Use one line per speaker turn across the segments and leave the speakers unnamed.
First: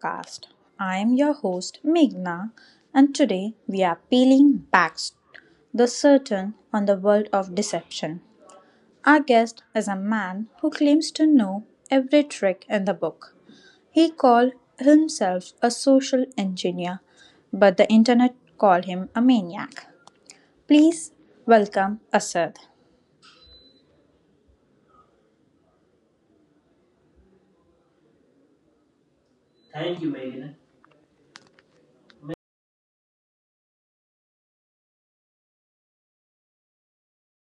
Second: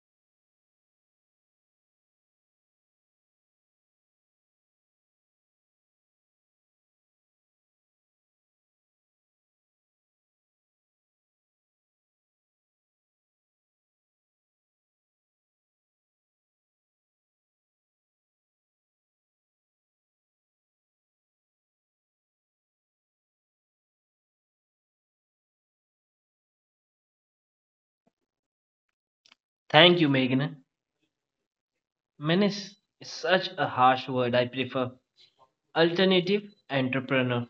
Fraudcast. I am your host Meghna, and today we are peeling back the curtain on the world of deception. Our guest is a man who claims to know every trick in the book. He called himself a social engineer, but the internet called him a maniac. Please welcome Asad.
Thank you,
Thank you,
Meghna.
Meghna.
Menace is such a harsh word. I prefer alternative entrepreneur.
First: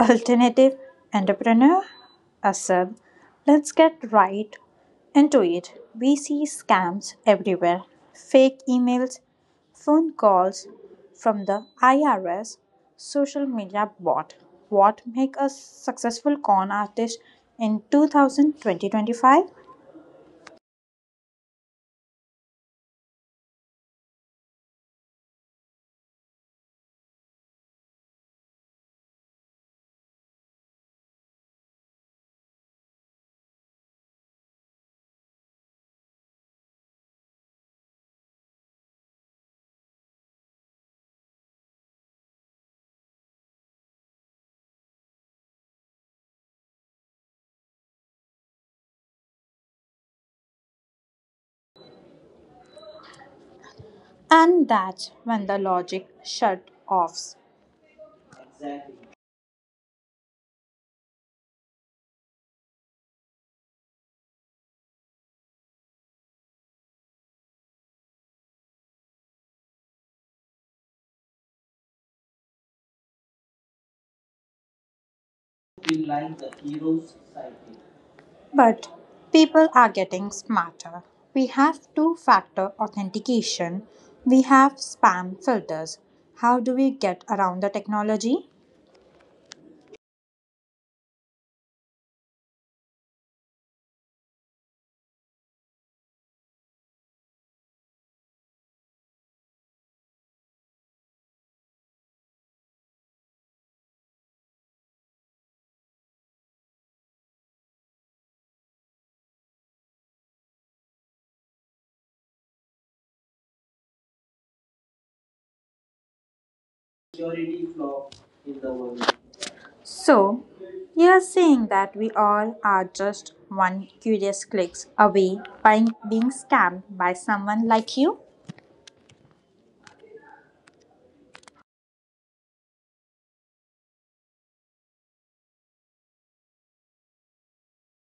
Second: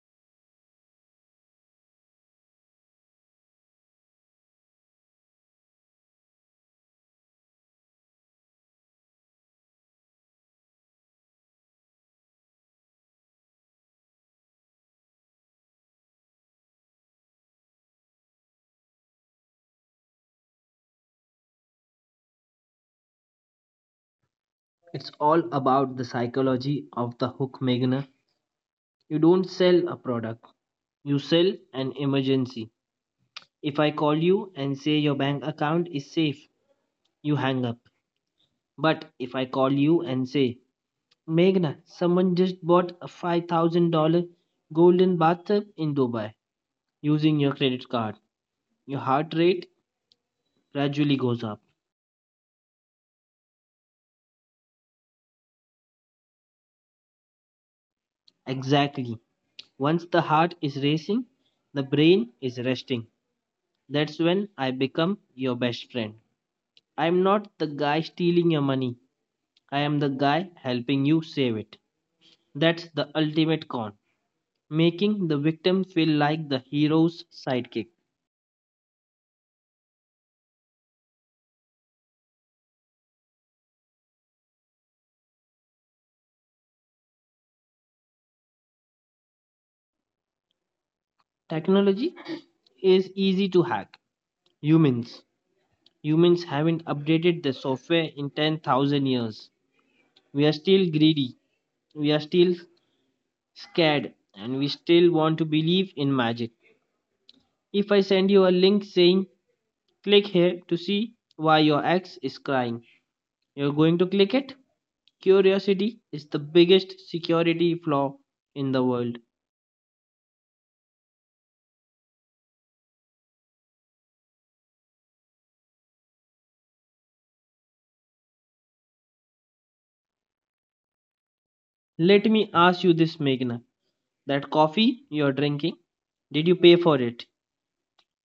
Alternative entrepreneur Asad, let's get right into it. We see scams everywhere: fake emails, phone calls from the IRS, social media bot. What make a successful con artist in 2020?
It's all about the psychology of the hook, Meghna. You don't sell a product, you sell an emergency. If I call you and say your bank account is safe, you hang up. But if I call you and say, Meghna, someone just bought a $5,000 golden bathtub in Dubai using your credit card, your heart rate gradually goes up.
And that's when the logic shut offs.
Exactly. Once the heart is racing, the brain is resting. That's when I become your best friend. I'm not the guy stealing your money. I am the guy helping you save it. That's the ultimate con, making the victim feel like the hero's sidekick.
But people are getting smarter. We have two factor authentication, we have spam filters. How do we get around the technology?
Technology is easy to hack. Humans. Humans haven't updated the software in 10,000 years. We are still greedy. We are still scared. And we still want to believe in magic. If I send you a link saying click here to see why your ex is crying, you're going to click it? Curiosity is the biggest security flaw in the world.
So, you're saying that we all are just one curious clicks away by being scammed by someone like you?
Let me ask you this, Meghna. That coffee you're drinking, did you pay for it?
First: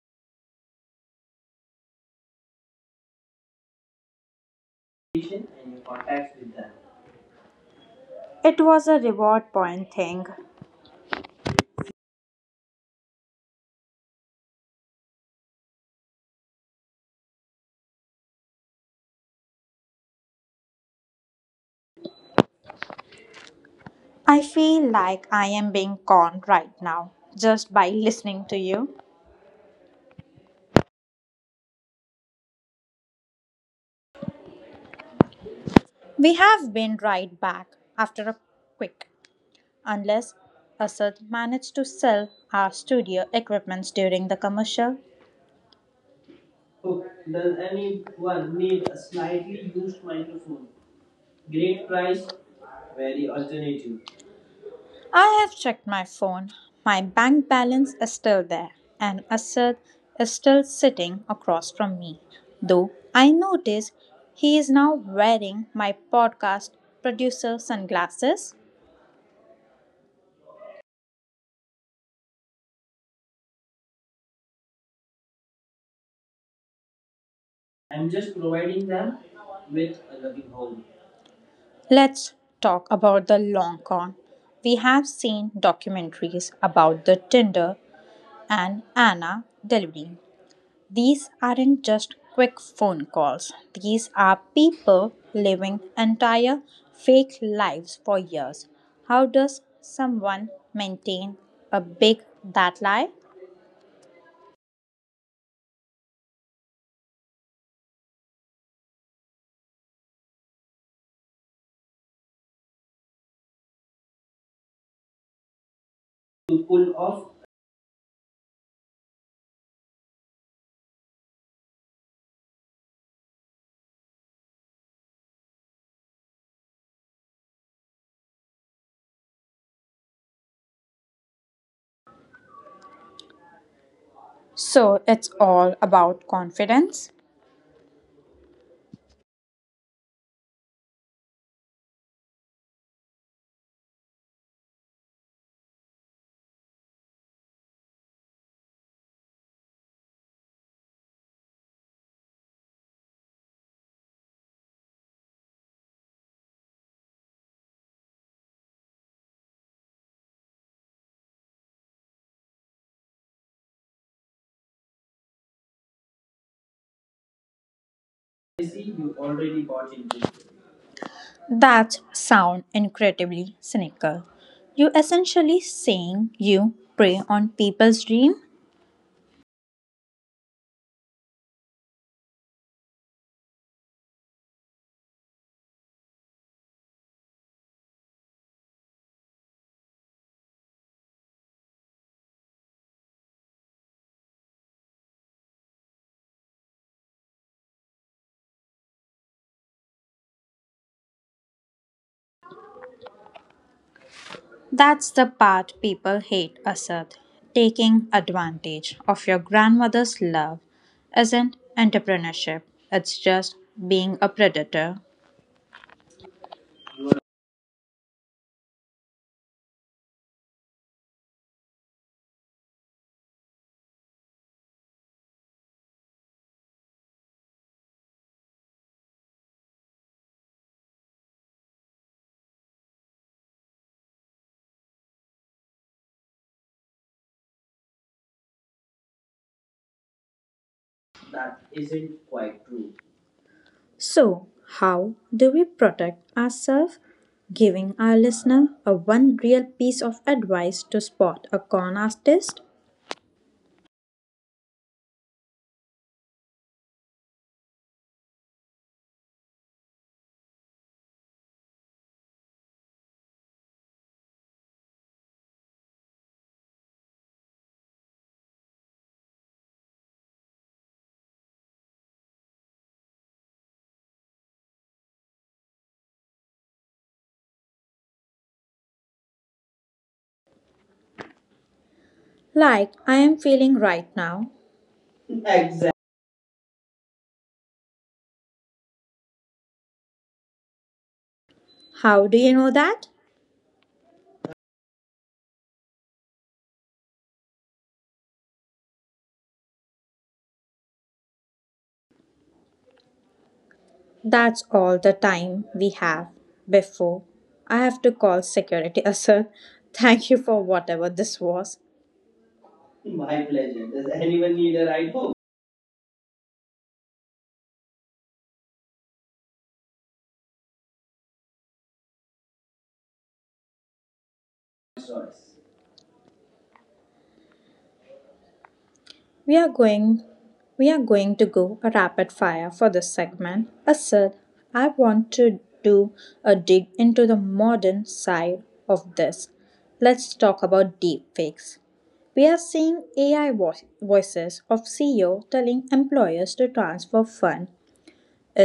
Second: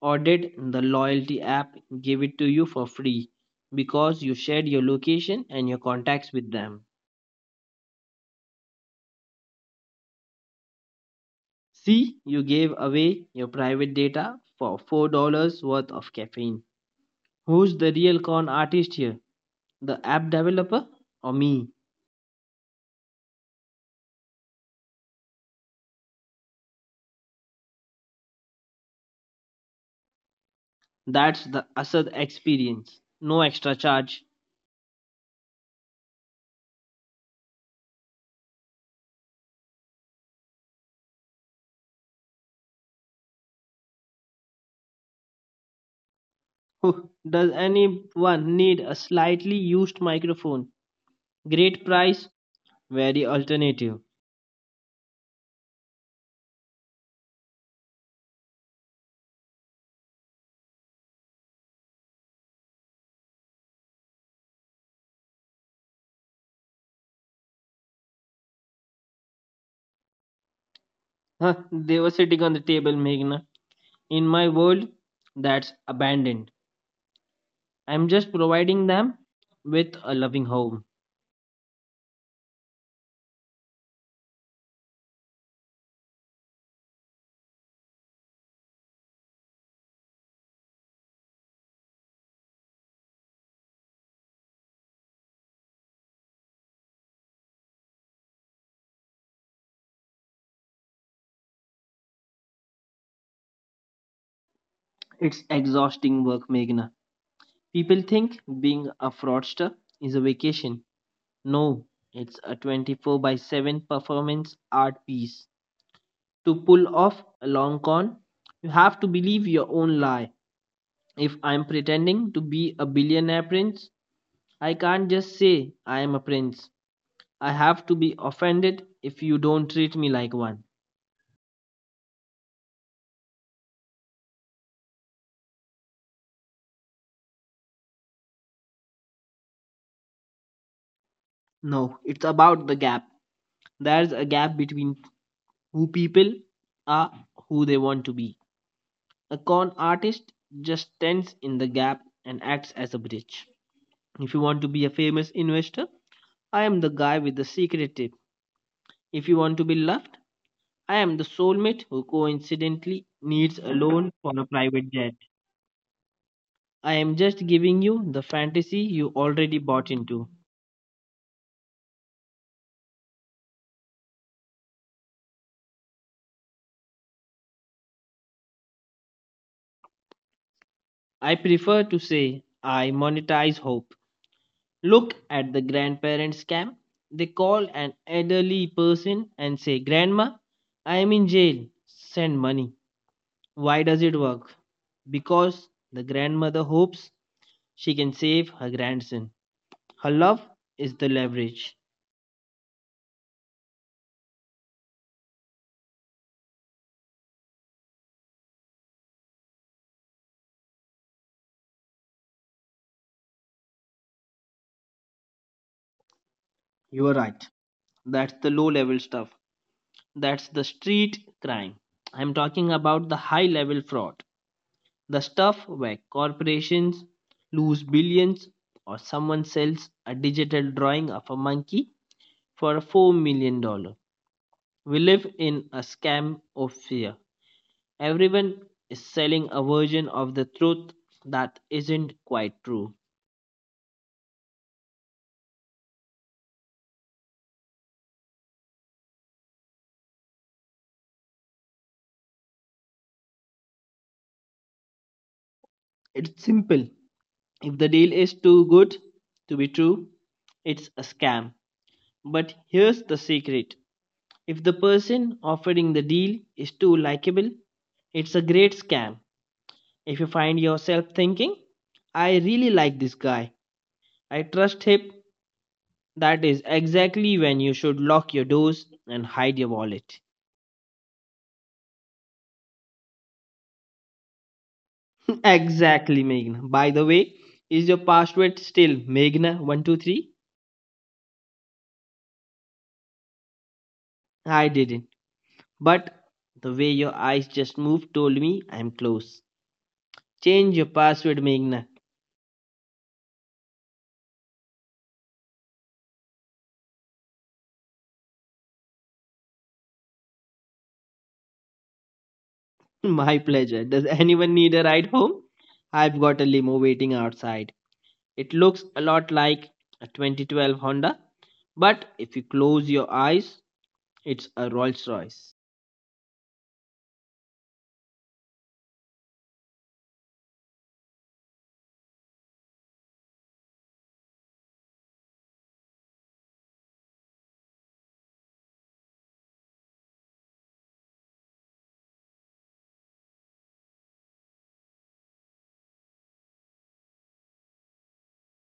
Or did the loyalty app give it to you for free because you shared your location and your contacts with them?
It was a reward point thing.
See, you gave away your private data for $4 worth of caffeine. Who's the real con artist here? The app developer or me?
I feel like I am being conned right now just by listening to you.
That's the Asad experience. No extra charge.
We have been right back after a quick, unless Asad managed to sell our studio equipments during the commercial.
Does
Does anyone
anyone need
need
a
a
slightly
slightly
used
used microphone?
microphone? Great
Great price,
price, very
very alternative.
alternative.
I have checked my phone. My bank balance is still there, and Asad is still sitting across from me. Though I notice he is now wearing my podcast producer sunglasses.
Huh, they were sitting on the table, Meghna. In my world, that's abandoned. I'm
I'm
just
just
providing
providing
them
them
with
with
a loving home.
home. Let's talk about the long con. We have seen documentaries about the Tinder and Anna delivery. These aren't just quick phone calls, these are people living entire fake lives for years. How does someone maintain a big that lie?
It's exhausting work, Meghna. People think being a fraudster is a vacation. No, it's a 24 by 7 performance art piece to pull off a long con. You have to believe your own lie. If I'm pretending to be a billionaire prince, I can't just say I am a prince. I have to be offended if you don't treat me like one.
So it's all about confidence.
No, it's about the gap. There's a gap between who people are, who they want to be. A con artist just stands in the gap and acts as a bridge. If you want to be a famous investor, I am the guy with the secret tip. If you want to be loved, I am the soulmate who coincidentally needs a loan for a private jet. I am just giving you the
I
fantasy
see
you
you
already
already
bought
bought into
into.
it. That sound incredibly cynical. You essentially saying you prey on people's dream?
I prefer to say I monetize hope. Look at the grandparent scam. They call an elderly person and say, "Grandma, I am in jail. Send money." Why does it work? Because the grandmother hopes she can save her grandson. Her love is the leverage.
That's the part people hate, Asad. Taking advantage of your grandmother's love isn't entrepreneurship. It's just being a predator.
You are right. That's the low level stuff. That's the street crime. I'm talking about the high level fraud. The stuff where corporations lose billions, or someone sells a digital drawing of a monkey for $4 million dollars. We live in a scam of fear. Everyone is selling a version of the truth that
That
isn't
isn't
quite
quite
true.
true. So, how do we protect ourselves? Giving our listener a one real piece of advice to spot a con artist
It's simple. If the deal is too good to be true, it's a scam. But here's the secret: if the person offering the deal is too likable, it's a great scam. If you find yourself thinking, "I really like this guy, I trust him," that is exactly when you should lock your doors and hide your wallet.
like I am feeling right now. Exactly.
Exactly, Meghna. By the way, is your password still Meghna123?
How do you know that?
I didn't. But the way your eyes just moved told me I'm close. Change your password, Meghna.
That's all the time we have before I have to call security. Sir, thank you for whatever this was.
My
My
pleasure.
pleasure.
Does
Does
anyone
anyone
need
need
a
a
ride
ride?
home? I've got a limo waiting outside. It looks a lot like a 2012 Honda, but if you close your eyes, it's a Rolls
Sorry.
Royce.
We are going we are going to go a rapid fire for this segment. Asad, I want to do a dig into the modern side of this. Let's talk about deepfakes. We are seeing AI voices of CEO telling employers to transfer fund.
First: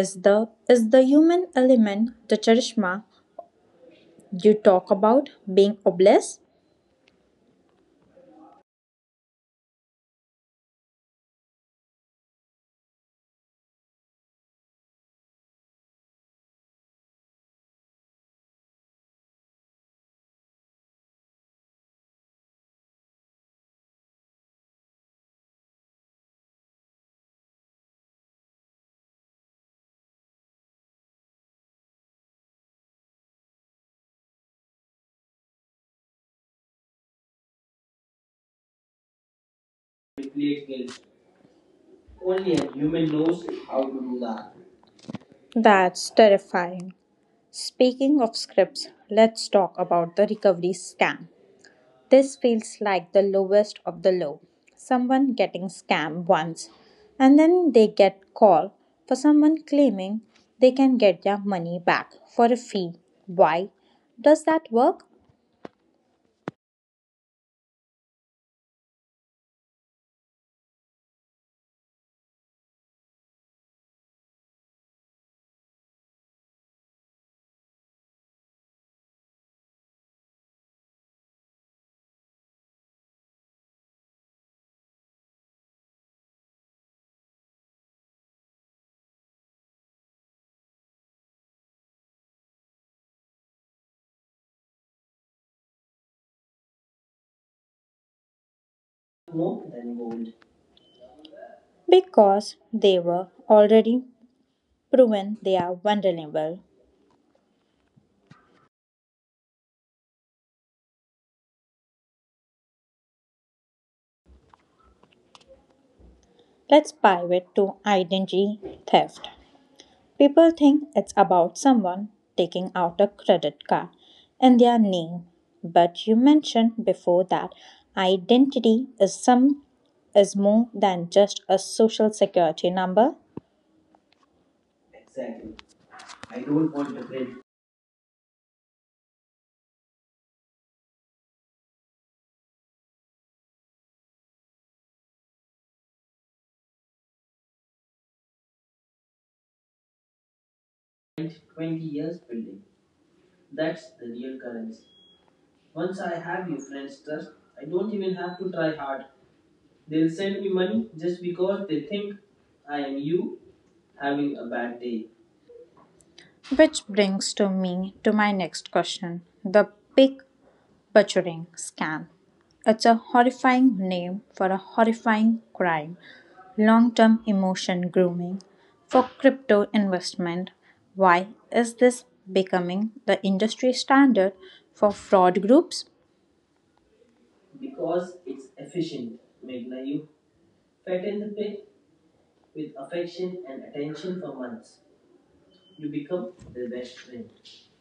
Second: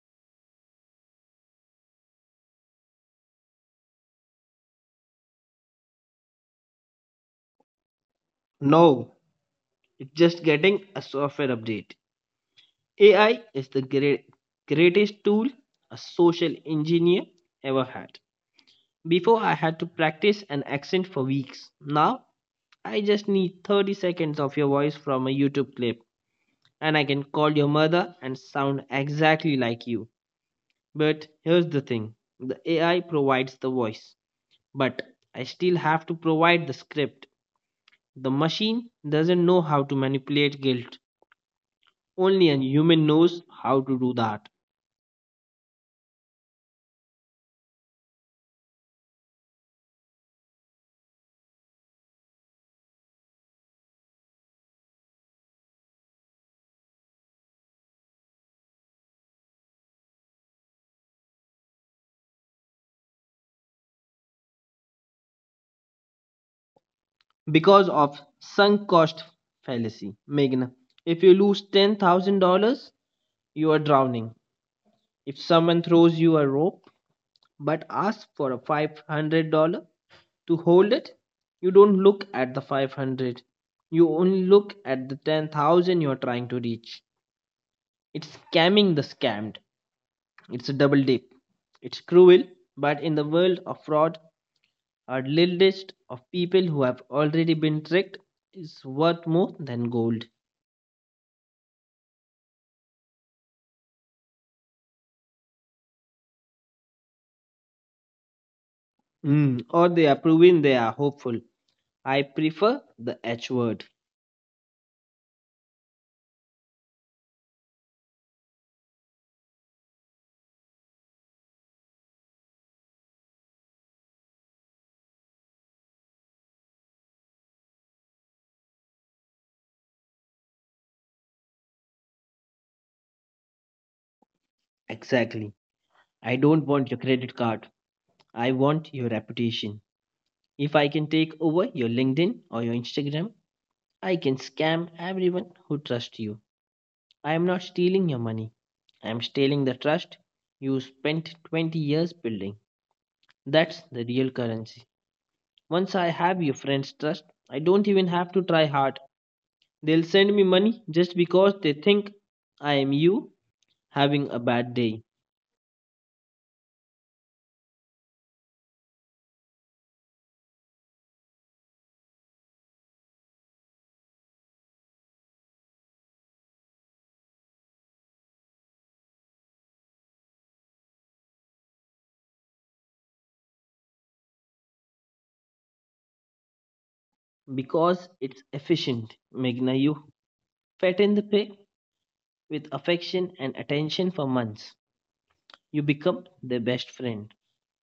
Is the human element, the charisma you talk about, being oblivious?
No, it's just getting a software update. AI is the greatest tool a social engineer ever had. Before, I had to practice an accent for weeks. Now, I just need 30 seconds of your voice from a YouTube clip, and I can call your mother and sound exactly like you. But here's the thing: the AI provides the voice, but I still have to provide the script. The machine doesn't know how to manipulate guilt, only
Only
a
a
human
human
knows
knows
how
how to
to do
do
that
that. That's terrifying. Speaking of scripts, let's talk about the recovery scam. This feels like the lowest of the low. Someone getting scammed once and then they get call for someone claiming they can get their money back for a fee. Why does that work?
because of sunk cost fallacy. Meghna, if you lose $10,000, you are drowning. If someone throws you a rope but asks for a $500, to hold it, you don't look at the 500, you only look at the 10,000 you're trying to reach. It's scamming the scammed. It's a double dip. It's cruel, but in the world of fraud, our little list of people who have already been tricked is worth more than gold.
Because they were already proven they are vulnerable.
Mm, or they are proving they are hopeful. I prefer the h word.
Let's pivot to identity theft. People think it's about someone taking out a credit card in their name, but you mentioned before that identity is some is more than just a social security number.
Exactly. I
I
don't
don't
want your
want to
credit
wait
card, I want your reputation. If I can take over your LinkedIn or your Instagram, I can scam everyone who trusts you. I am not stealing your money. I am stealing the trust you spent
20
20
years.
years building. That's
That's
the real currency.
once
Once I have your friend's trust, I don't even have to try hard.
they'll
They'll send
send me
me money
money
just
just
because
because
they
they think
think I
I am
am you
you
having
having
a
a
bad
bad
day.
day. Which brings to me to my next question, the big Butchering scam. It's a horrifying name for a horrifying crime. Long term emotion grooming for crypto investment. Why is this becoming the industry standard for fraud groups?
Because
Because
it's
it's
efficient,
efficient.
Meghna. You fatten the pig with
With
affection
affection
and
and
attention
attention
for
from
months. You become
become
their best friend,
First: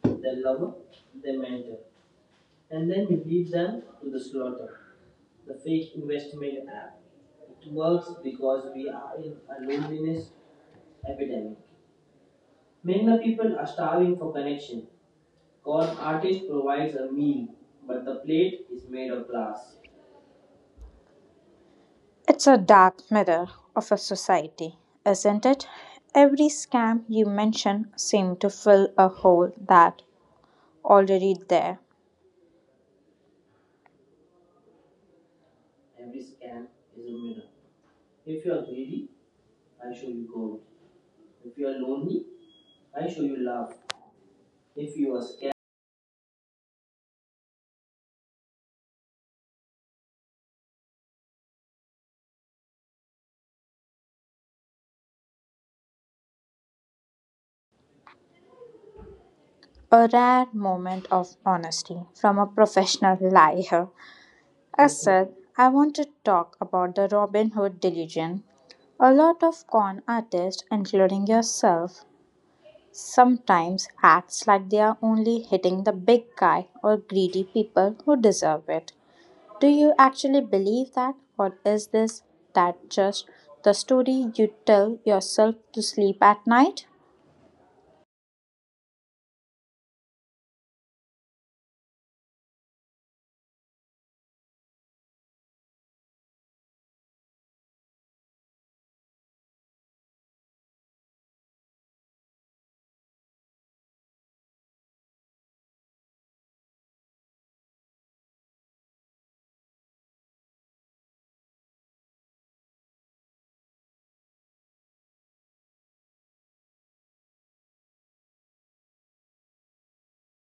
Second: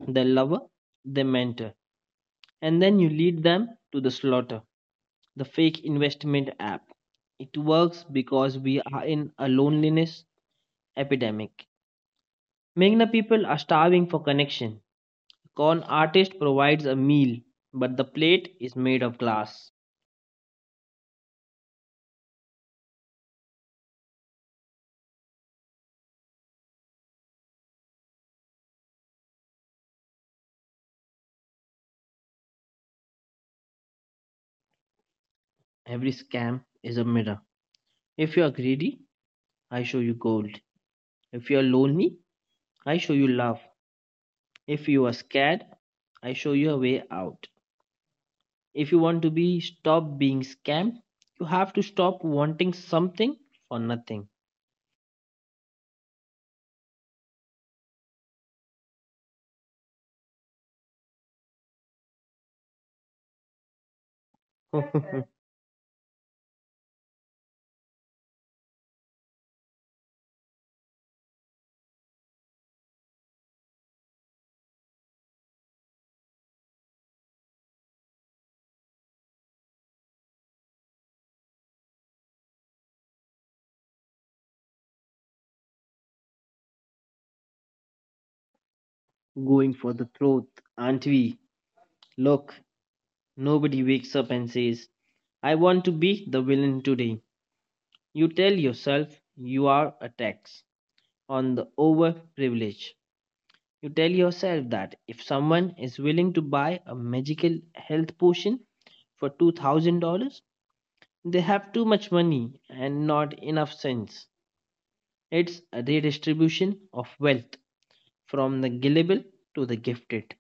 their
them,
lover, their mentor, and then you lead
leave
them
them
to the
a lot
slaughter.
of
The fake investment
Made
app.
app.
It
It
works
works
because
because
we
we
are in a loneliness
witness epidemic.
epidemic. Meghna,
Many
people
people
are
are
starving
starving
for
for
connection. Con
Con
artist
eye
provides a
provides a
meal,
meal,
but the
a
plate
plate
is made
made
of
of
glass.
glass. It's a dark mirror of a society, isn't it? Every scam you mention seems to fill a hole that already there.
Every
Every
scam
scam
is a mirror. If you are greedy, I show you gold. If you are lonely, I show you
you
love.
love,
If you are
you are scared.
scared, I show you a way out. If you want to be stop being scammed, you have to stop wanting something for nothing.
A rare moment of honesty from a professional liar. As said, I want to talk about the Robin Hood delusion. A lot of con artists, including yourself, sometimes acts like they are only hitting the big guy or greedy people who deserve it. Do you actually believe that, or is this that just the story you tell yourself to sleep at night?
Going for the throat, aren't we? Look, nobody wakes up and says, "I want to be the villain today." You tell yourself you are a tax on the overprivileged. You tell yourself that if someone is willing to buy a magical health potion for $2,000, they have too much money and not enough sense. It's a redistribution of wealth from the gullible to the gifted.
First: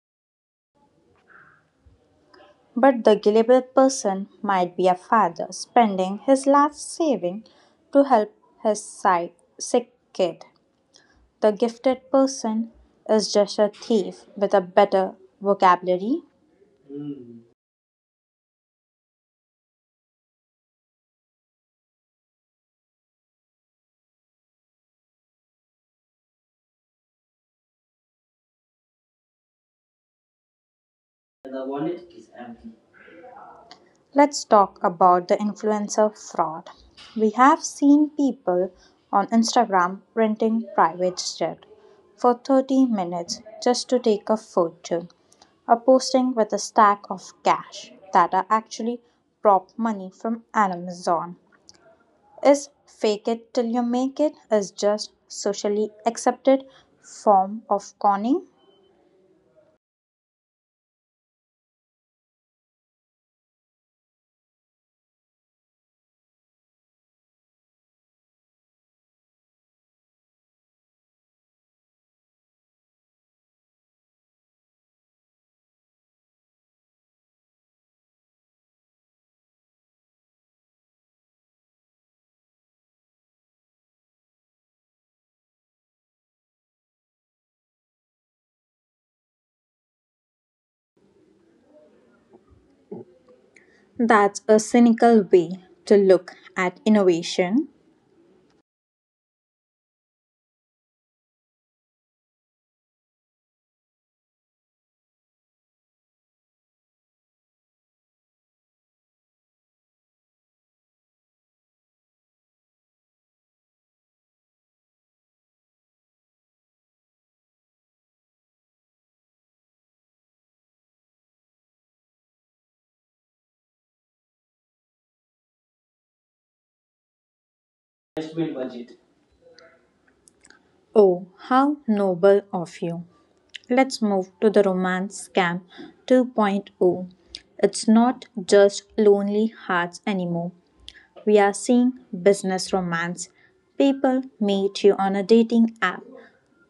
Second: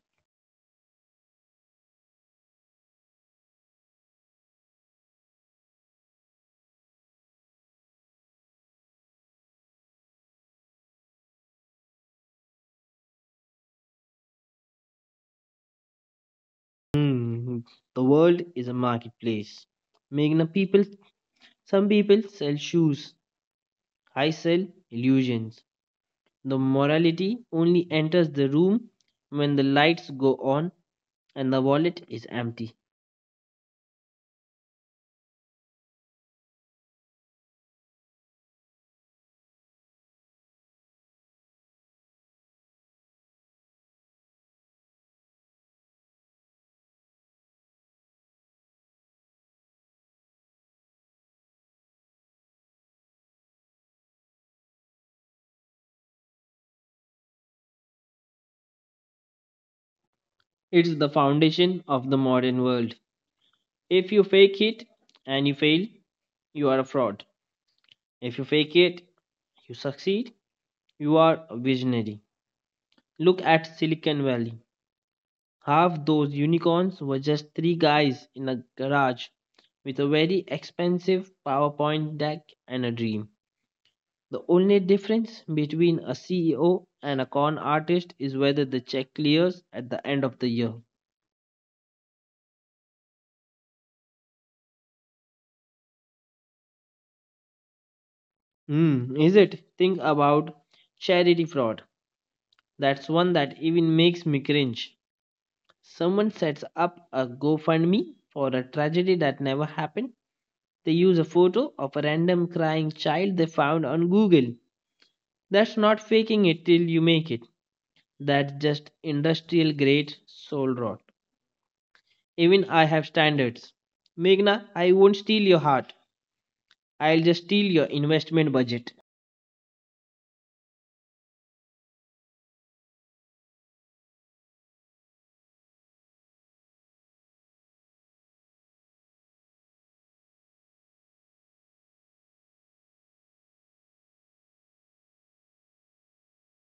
But the gullible person might be a father spending his last saving to help his sick kid. The gifted person is just a thief with a better vocabulary.
Hmm, the world is a marketplace. Making the people, some people sell shoes. I sell illusions. The morality only enters the room when the lights go on and the
The
wallet
wallet
is
is empty.
empty.
Let's talk about the influencer fraud. We have seen people on Instagram renting private jet for 30 minutes just to take a photo, or posting with a stack of cash that are actually prop money from Amazon. Is fake it till you make it is just socially accepted form of conning?
It's the foundation of the modern world. If you fake it and you fail, you are a fraud. If you fake it, you succeed, you are a visionary. Look at Silicon Valley. Half those unicorns were just three guys in a garage with a very expensive PowerPoint deck and a dream. The only difference between a CEO and a con artist is whether the check clears at the end of the year.
That's a cynical way to look at innovation.
Hmm, is it? Think about charity fraud. That's one that even makes me cringe. Someone sets up a GoFundMe for a tragedy that never happened. They use a photo of a random crying child they found on Google. That's not faking it till you make it. That's just industrial grade soul rot. Even I have standards. Meghna, I won't steal your heart. I'll just steal your investment budget.
Oh, how noble of you. Let's move to the Romance Scam 2.0. Point oh. It's not just lonely hearts anymore. We are seeing business romance. People meet you on a dating app,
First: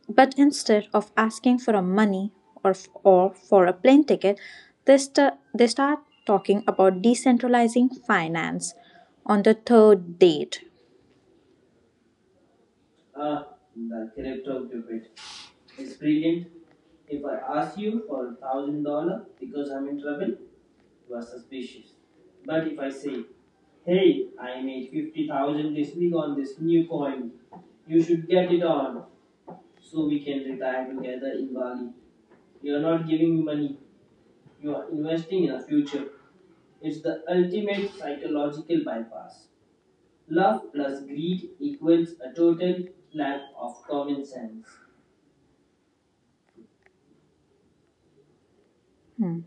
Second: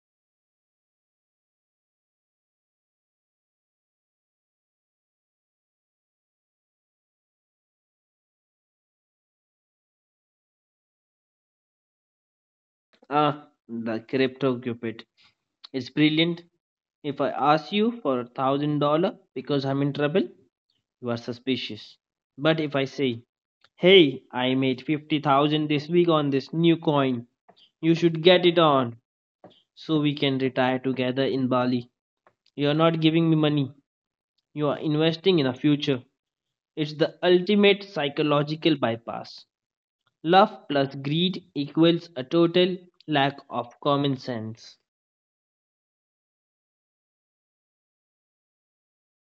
but instead of asking for a money or for a plane ticket, they start talking about decentralizing finance on the third date. Ah,
Ah, the
the character
crypto
of debate
cupid.
is
It's
brilliant.
brilliant.
If
If I
I
ask
ask you
you
for
for a
one thousand
thousand dollar
dollar,
because I'm in trouble, you are suspicious.
but
But if I say,
hey,
"Hey, I made fifty
one
thousand
thousand
this
this
week
week on
on this
this
new
new coin,
coin, you
you
should
should get
get
it
it on
so
so
we
we
can.
can retire together in Bali."
You are
You're not
not
giving
giving
me
me money.
money, you
You
are
are
investing
investing in
in a
us.
future. It's
It's the
the
ultimate
ultimate
psychology.
psychological bypass.
Love
Love plus
plus greed
greed
equals
equals a
a
total
total lack
lack of
of
common
common sense.
sense.
Hmm.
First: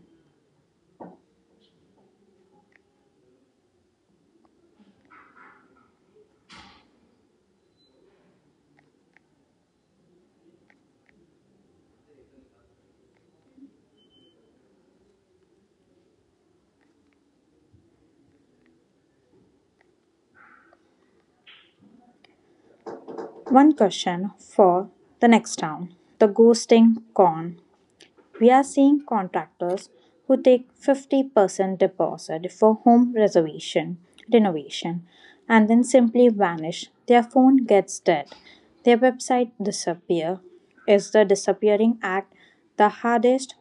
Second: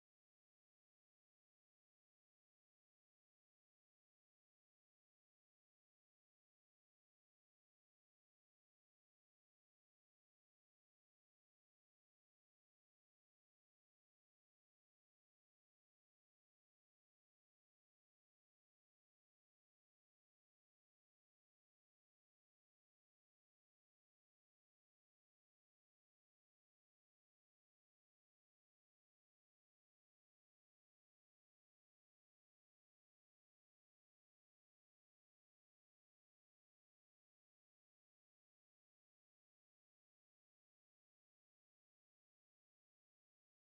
One question for the next round, the ghosting con. We are seeing contractors who take 50% deposit for home reservation, renovation, and then simply vanish. Their phone gets dead. Their website disappear. Is the disappearing act the hardest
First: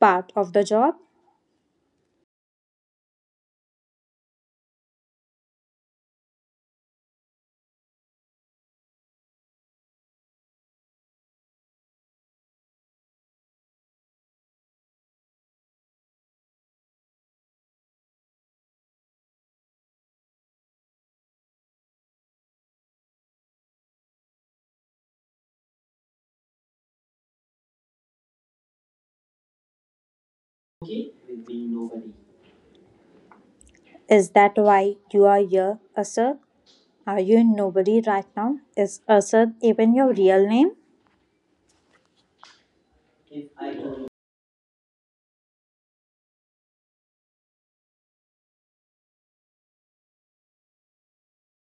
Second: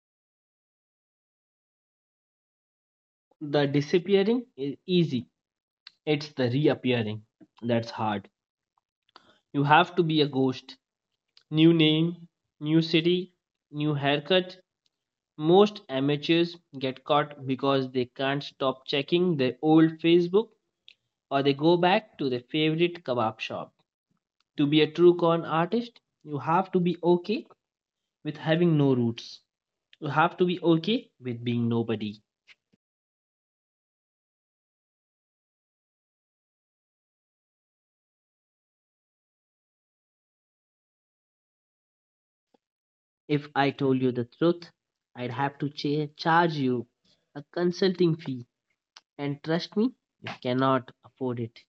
part of the job?
The disappearing is easy, it's the reappearing that's hard. You have to be a ghost. New name, new city, new haircut. Most amateurs get caught because they can't stop checking their old Facebook or they go back to their favorite kebab shop. To be a true con artist, you have to be okay with having no roots. You have to be okay with being nobody.
Is that why you are here, Asad? Are you nobody right now? Is Asad even your real name?
If I told you the truth, I'd have to charge you a consulting fee, and trust me, you cannot afford it.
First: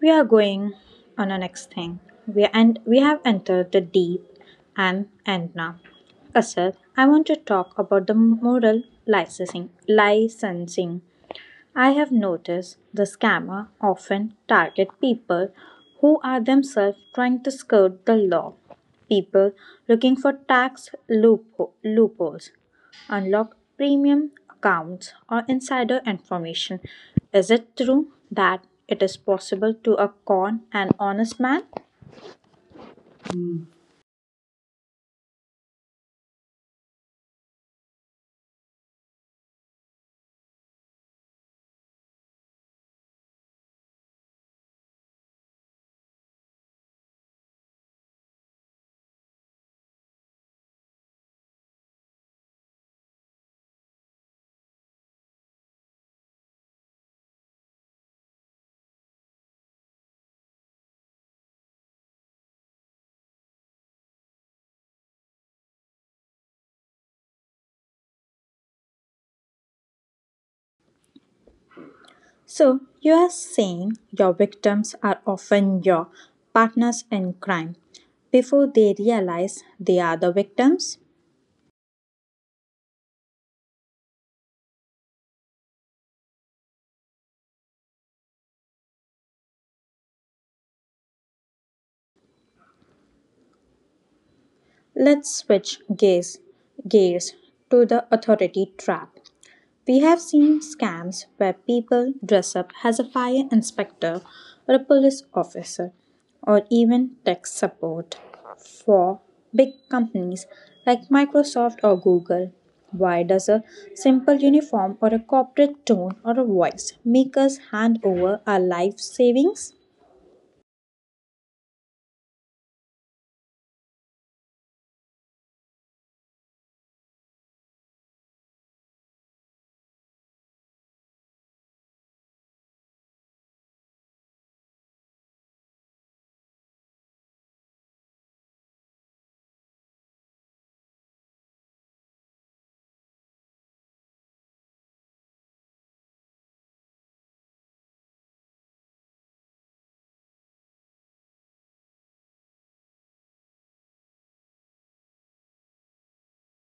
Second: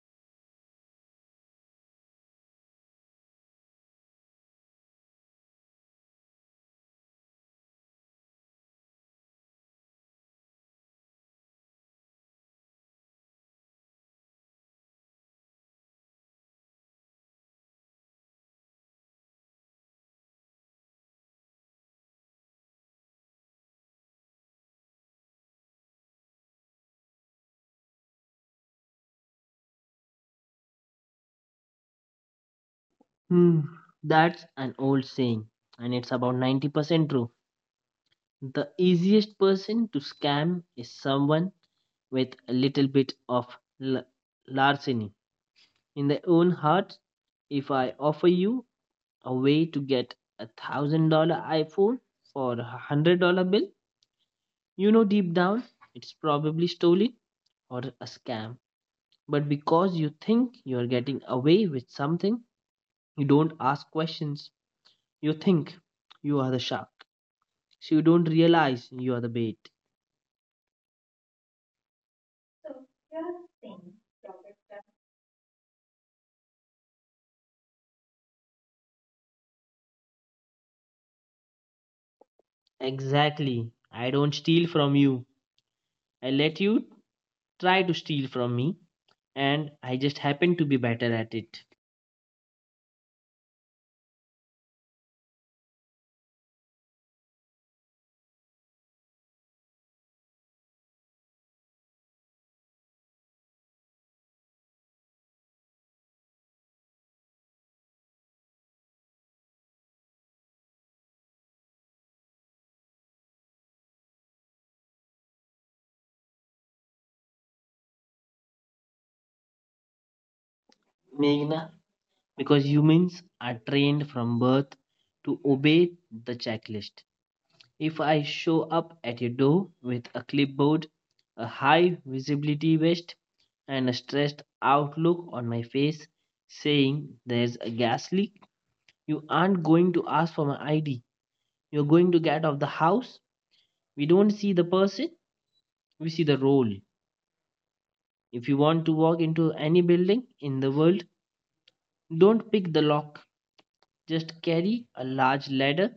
We are going on our next thing. We have entered the deep and end now. Kasar, I want to talk about the moral licensing I have noticed the scammer often target people who are themselves trying to skirt the law, people looking for tax loopholes, unlock premium accounts or insider information. Is it true that it is possible to a con an honest man?
Hmm, that's an old saying, and it's about 90% true. The easiest person to scam is someone with a little bit of l- larceny in their own heart. If I offer you a way to get a $1,000 iPhone for a $100 bill, you know deep down it's probably stolen or a scam. But because you think you're getting away with something, you don't ask questions. You think you are the shark. So you don't realize you are the bait.
So, you are saying your victims are often your partners in crime before they realize they are the victims?
Exactly. I don't steal from you. I let you try to steal from me and I just happen to be better at it.
Let's switch gears, gears to the authority trap. We have seen scams where people dress up as a fire inspector or a police officer or even tech support for big companies like Microsoft or Google. Why does a simple uniform or a corporate tone or a voice make us hand over our life savings?
Meghna, because humans are trained from birth to obey the checklist. If I show up at your door with a clipboard, a high visibility vest, and a stressed outlook on my face saying there's a gas leak, you aren't going to ask for my ID. You're going to get out of the house. We don't see the person, we see the role. If you want to walk into any building in the world, don't pick the lock. Just carry a large ladder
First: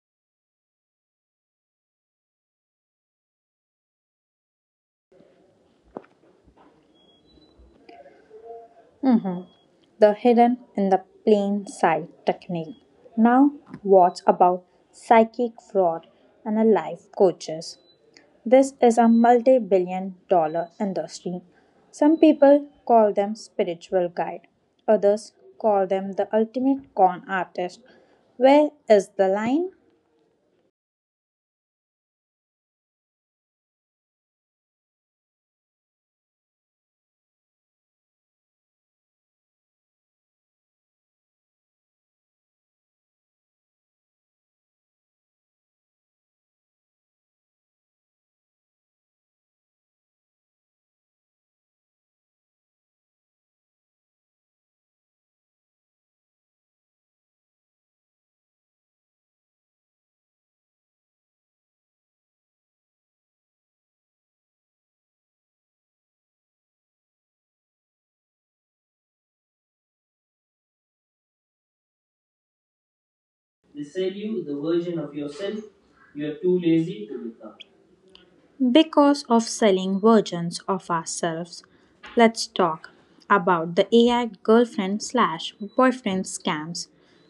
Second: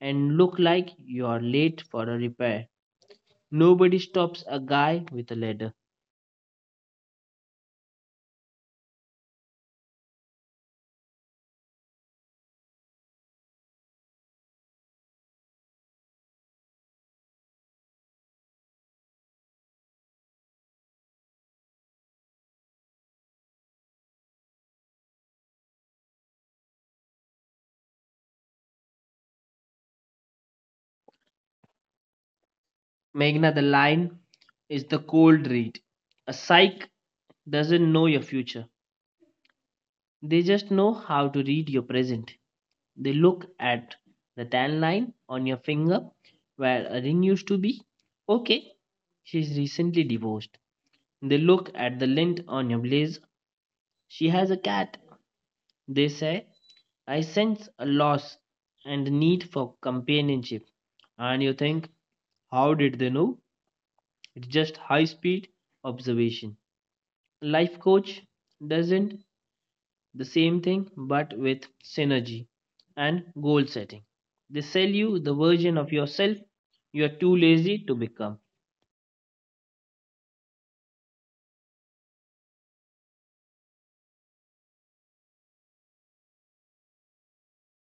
and look like you're late for a repair. Nobody stops a guy with a ladder.
Mhm. The hidden in the plain sight technique. Now, what's about psychic fraud and a life coaches? This is a multi billion-dollar industry. Some people call them spiritual guide, others call them the ultimate con artist. Where is the line?
Meghna, the line is the cold read. A psych doesn't know your future. They just know how to read your present. They look at the tan line on your finger where a ring used to be. Okay, she's recently divorced. They look at the lint on your blazer. She has a cat. They say I sense a loss and need for companionship. And you think, how did they know? It's just high speed observation. Life coach doesn't the same thing but with synergy and goal setting.
They sell
They sell
you the
you the
version of
version of
yourself
yourself
you are
you
too
are too
lazy to
lazy to
become.
become.
Because of selling versions of ourselves, let's talk about the AI girlfriend slash boyfriend scams.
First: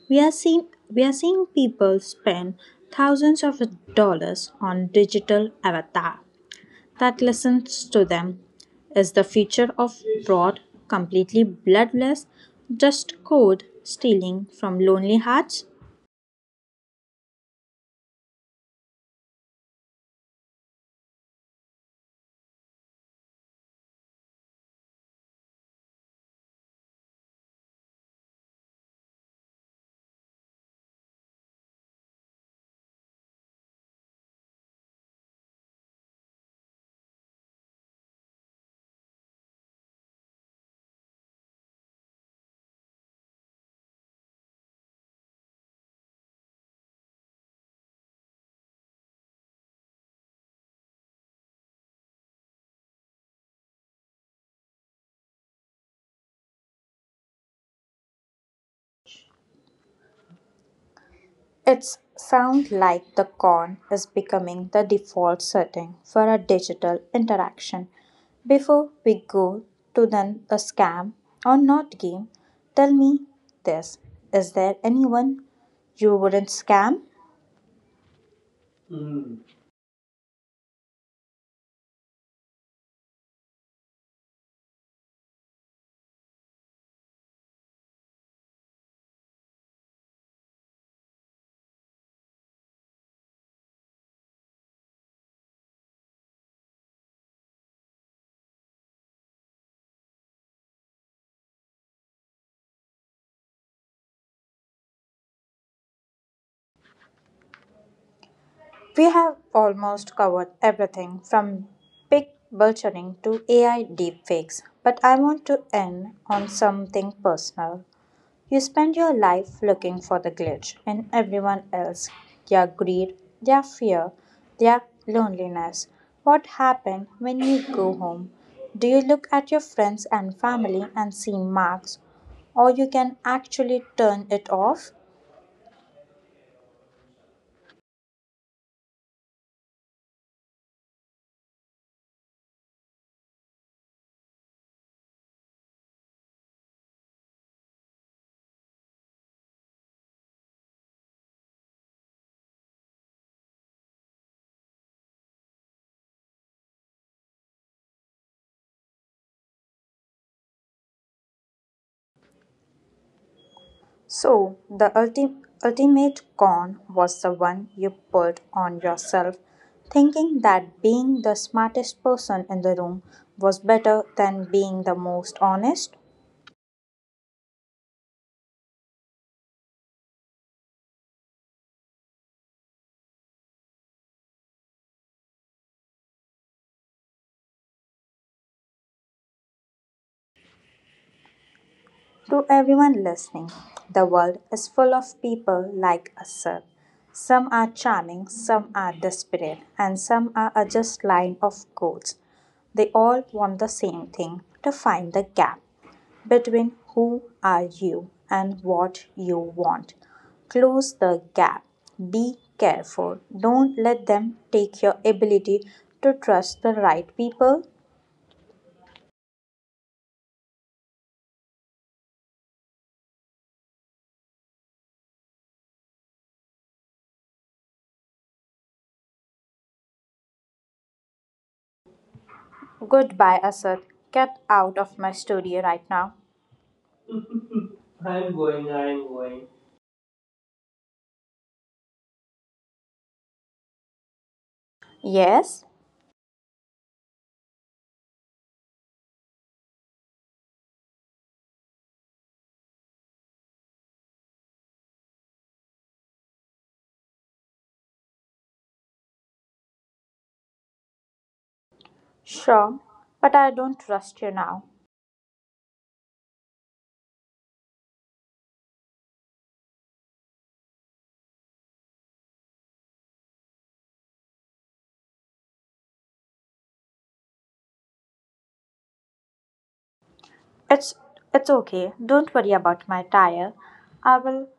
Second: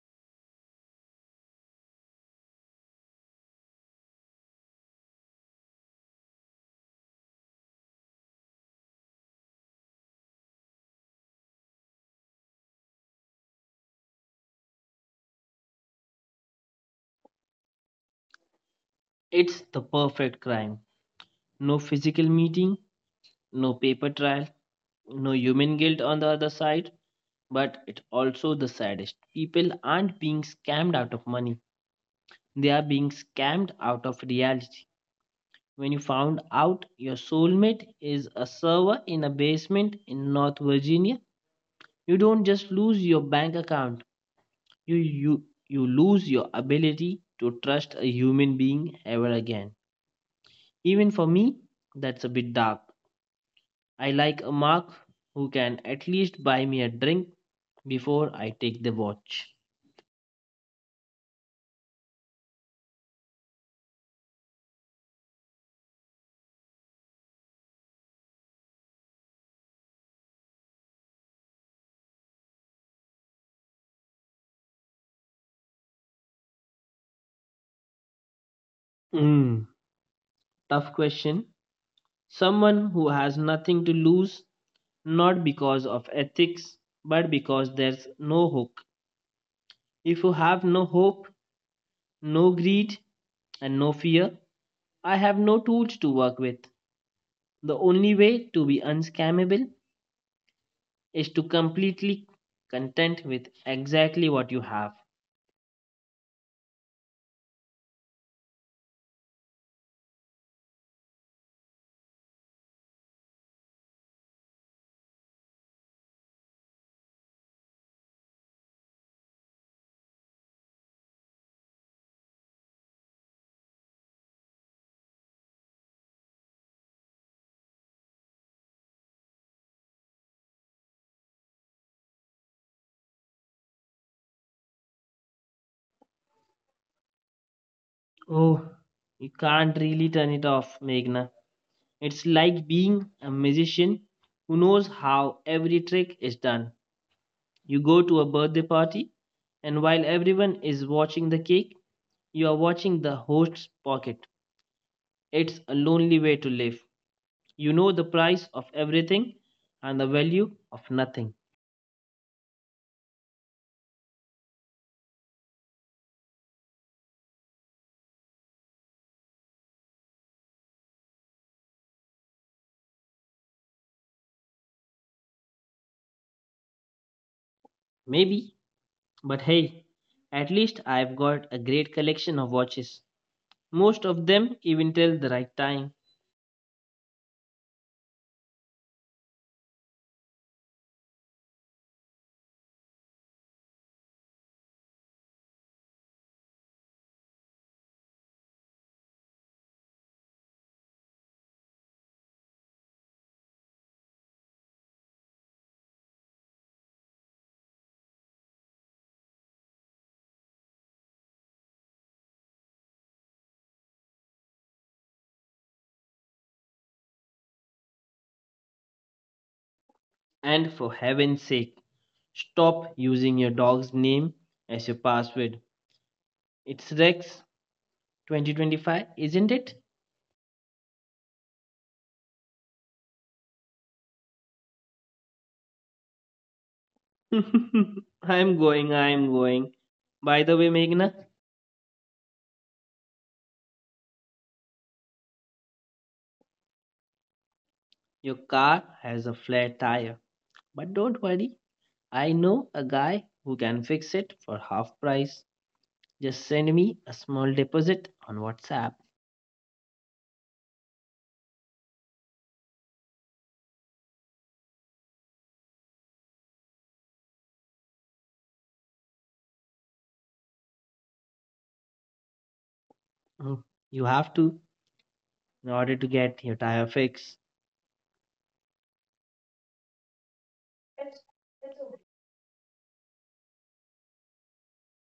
We are seeing we are seeing people spend thousands of dollars on digital avatar that listens to them. Is the future of fraud completely bloodless, just code stealing from lonely hearts?
It's the perfect crime. No physical meeting, no paper trial, no human guilt on the other side. But it's also the saddest. People aren't being scammed out of money, they are being scammed out of reality. When you found out your soulmate is a server in a basement in North Virginia, you don't just lose your bank account, you lose your ability to trust a human being ever again. Even for me, that's a bit dark. I like a mark who can at least buy me a drink before I take the watch.
It's sound like the con is becoming the default setting for a digital interaction. Before we go to then the scam or not game, tell me this. Is there anyone you wouldn't scam?
Mm,
Mm.
tough question. Someone who has nothing to lose, not because of ethics, but because there's no hook. If you have no hope, no greed, and no fear, I have no tools to work with. The only way to be unscammable is to completely content with exactly what you have.
We have almost covered everything from big vulturing to AI deepfakes, but I want to end on something personal. You spend your life looking for the glitch in everyone else, their greed, their fear, their loneliness. What happens when you go home? Do you look at your friends and family and see marks, or you can actually turn it off?
Oh, you can't really turn it off, Meghna. It's like being a musician who knows how every trick is done. You go to a birthday party, and while everyone is watching the cake, you are watching the host's pocket. It's a lonely way to live. You know the price of everything and the value of nothing.
So, the ultimate con was the one you put on yourself, thinking that being the smartest person in the room was better than being the most honest.
Maybe, but hey, at least I've got a great collection of watches. Most of them even tell the right time.
To everyone listening, the world is full of people like us. Sir. Some are charming, some are desperate, and some are a just line of goals. They all want the same thing to find the gap between who are you and what you want. Close the gap. Be careful. Don't let them take your ability to trust the right people.
And for heaven's sake, stop using your dog's name as your password. It's Rex 2025, isn't it?
Goodbye, Asad. Get out of my studio right now.
I'm
I'm
going,
going,
I'm
I'm
going.
going.
By the way, Meghna,
Yes,
your car has a flat tire. But don't worry, I know a guy who can fix it for half price. Just send me a small deposit on WhatsApp.
sure, but I don't trust you now.
Mm, you have to in order to get your tire fixed.
It's okay. Don't worry about my tire. I will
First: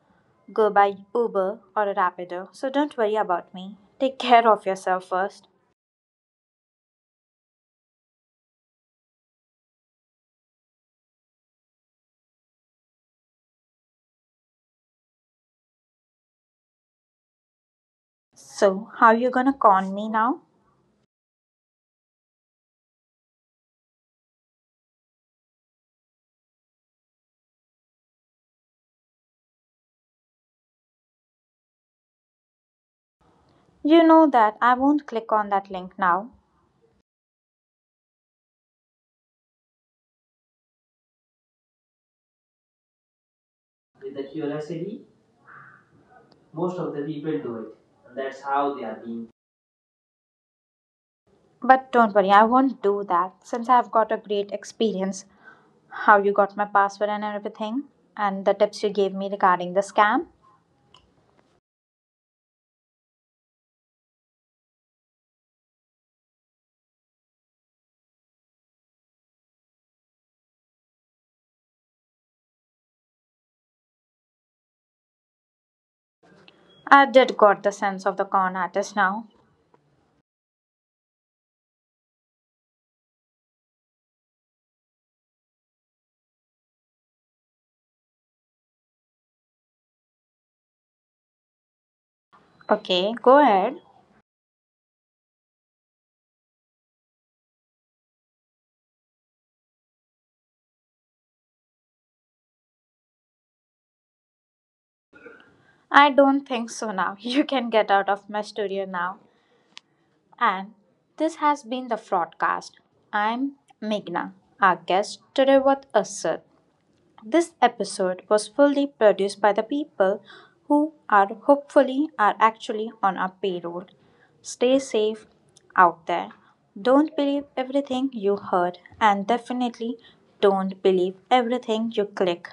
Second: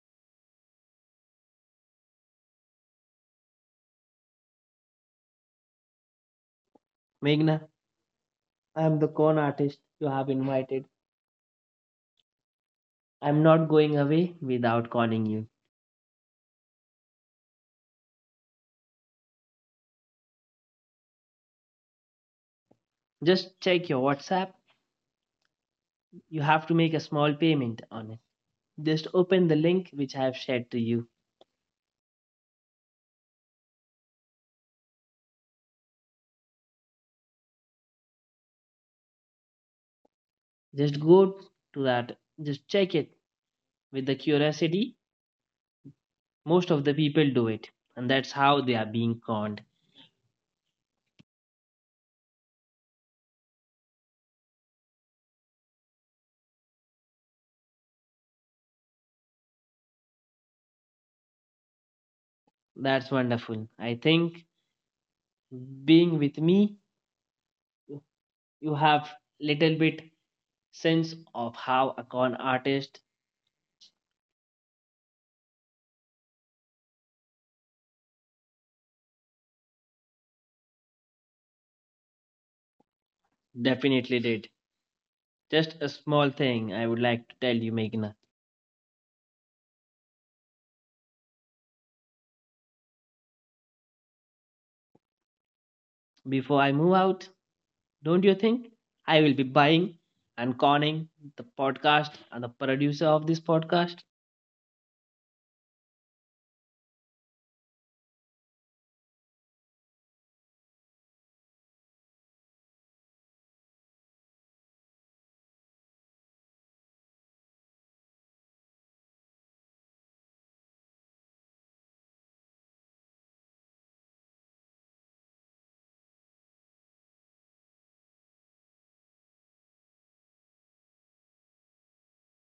go by Uber or a Rapido, so don't worry about me. Take care of yourself first.
Meghna, I'm the con artist you have invited. I'm not going away without calling you.
So, how you gonna con me now?
Just check your WhatsApp. You have to make a small payment on. Just open the link which I have shared to you.
You know that I won't click on that link now.
Just go to that. Just check it with the
With the
curiosity.
curiosity,
Most
most
of the
of the
people
people
do
do
it,
it,
and
and
that's
that's
how they
how they
are
are
being
being.
conned.
But don't worry, I won't do that since I've got a great experience. How you got my password and everything, and the tips you gave me regarding the scam.
That's wonderful. I think being with me, you have little bit sense of how a con artist
I did got the sense of the con artist now.
definitely did. Just a small thing I would like to tell you, Meghna.
Okay, go ahead.
Before I move out, don't you think I will be buying and conning the podcast and the producer of this podcast?
I don't think so now. You can get out of my studio now. And this has been the fraudcast. I'm Meghna, our guest today with Asad. This episode was fully produced by the people who are hopefully are actually on our payroll. Stay safe out there. Don't believe everything you heard and definitely don't believe everything you click.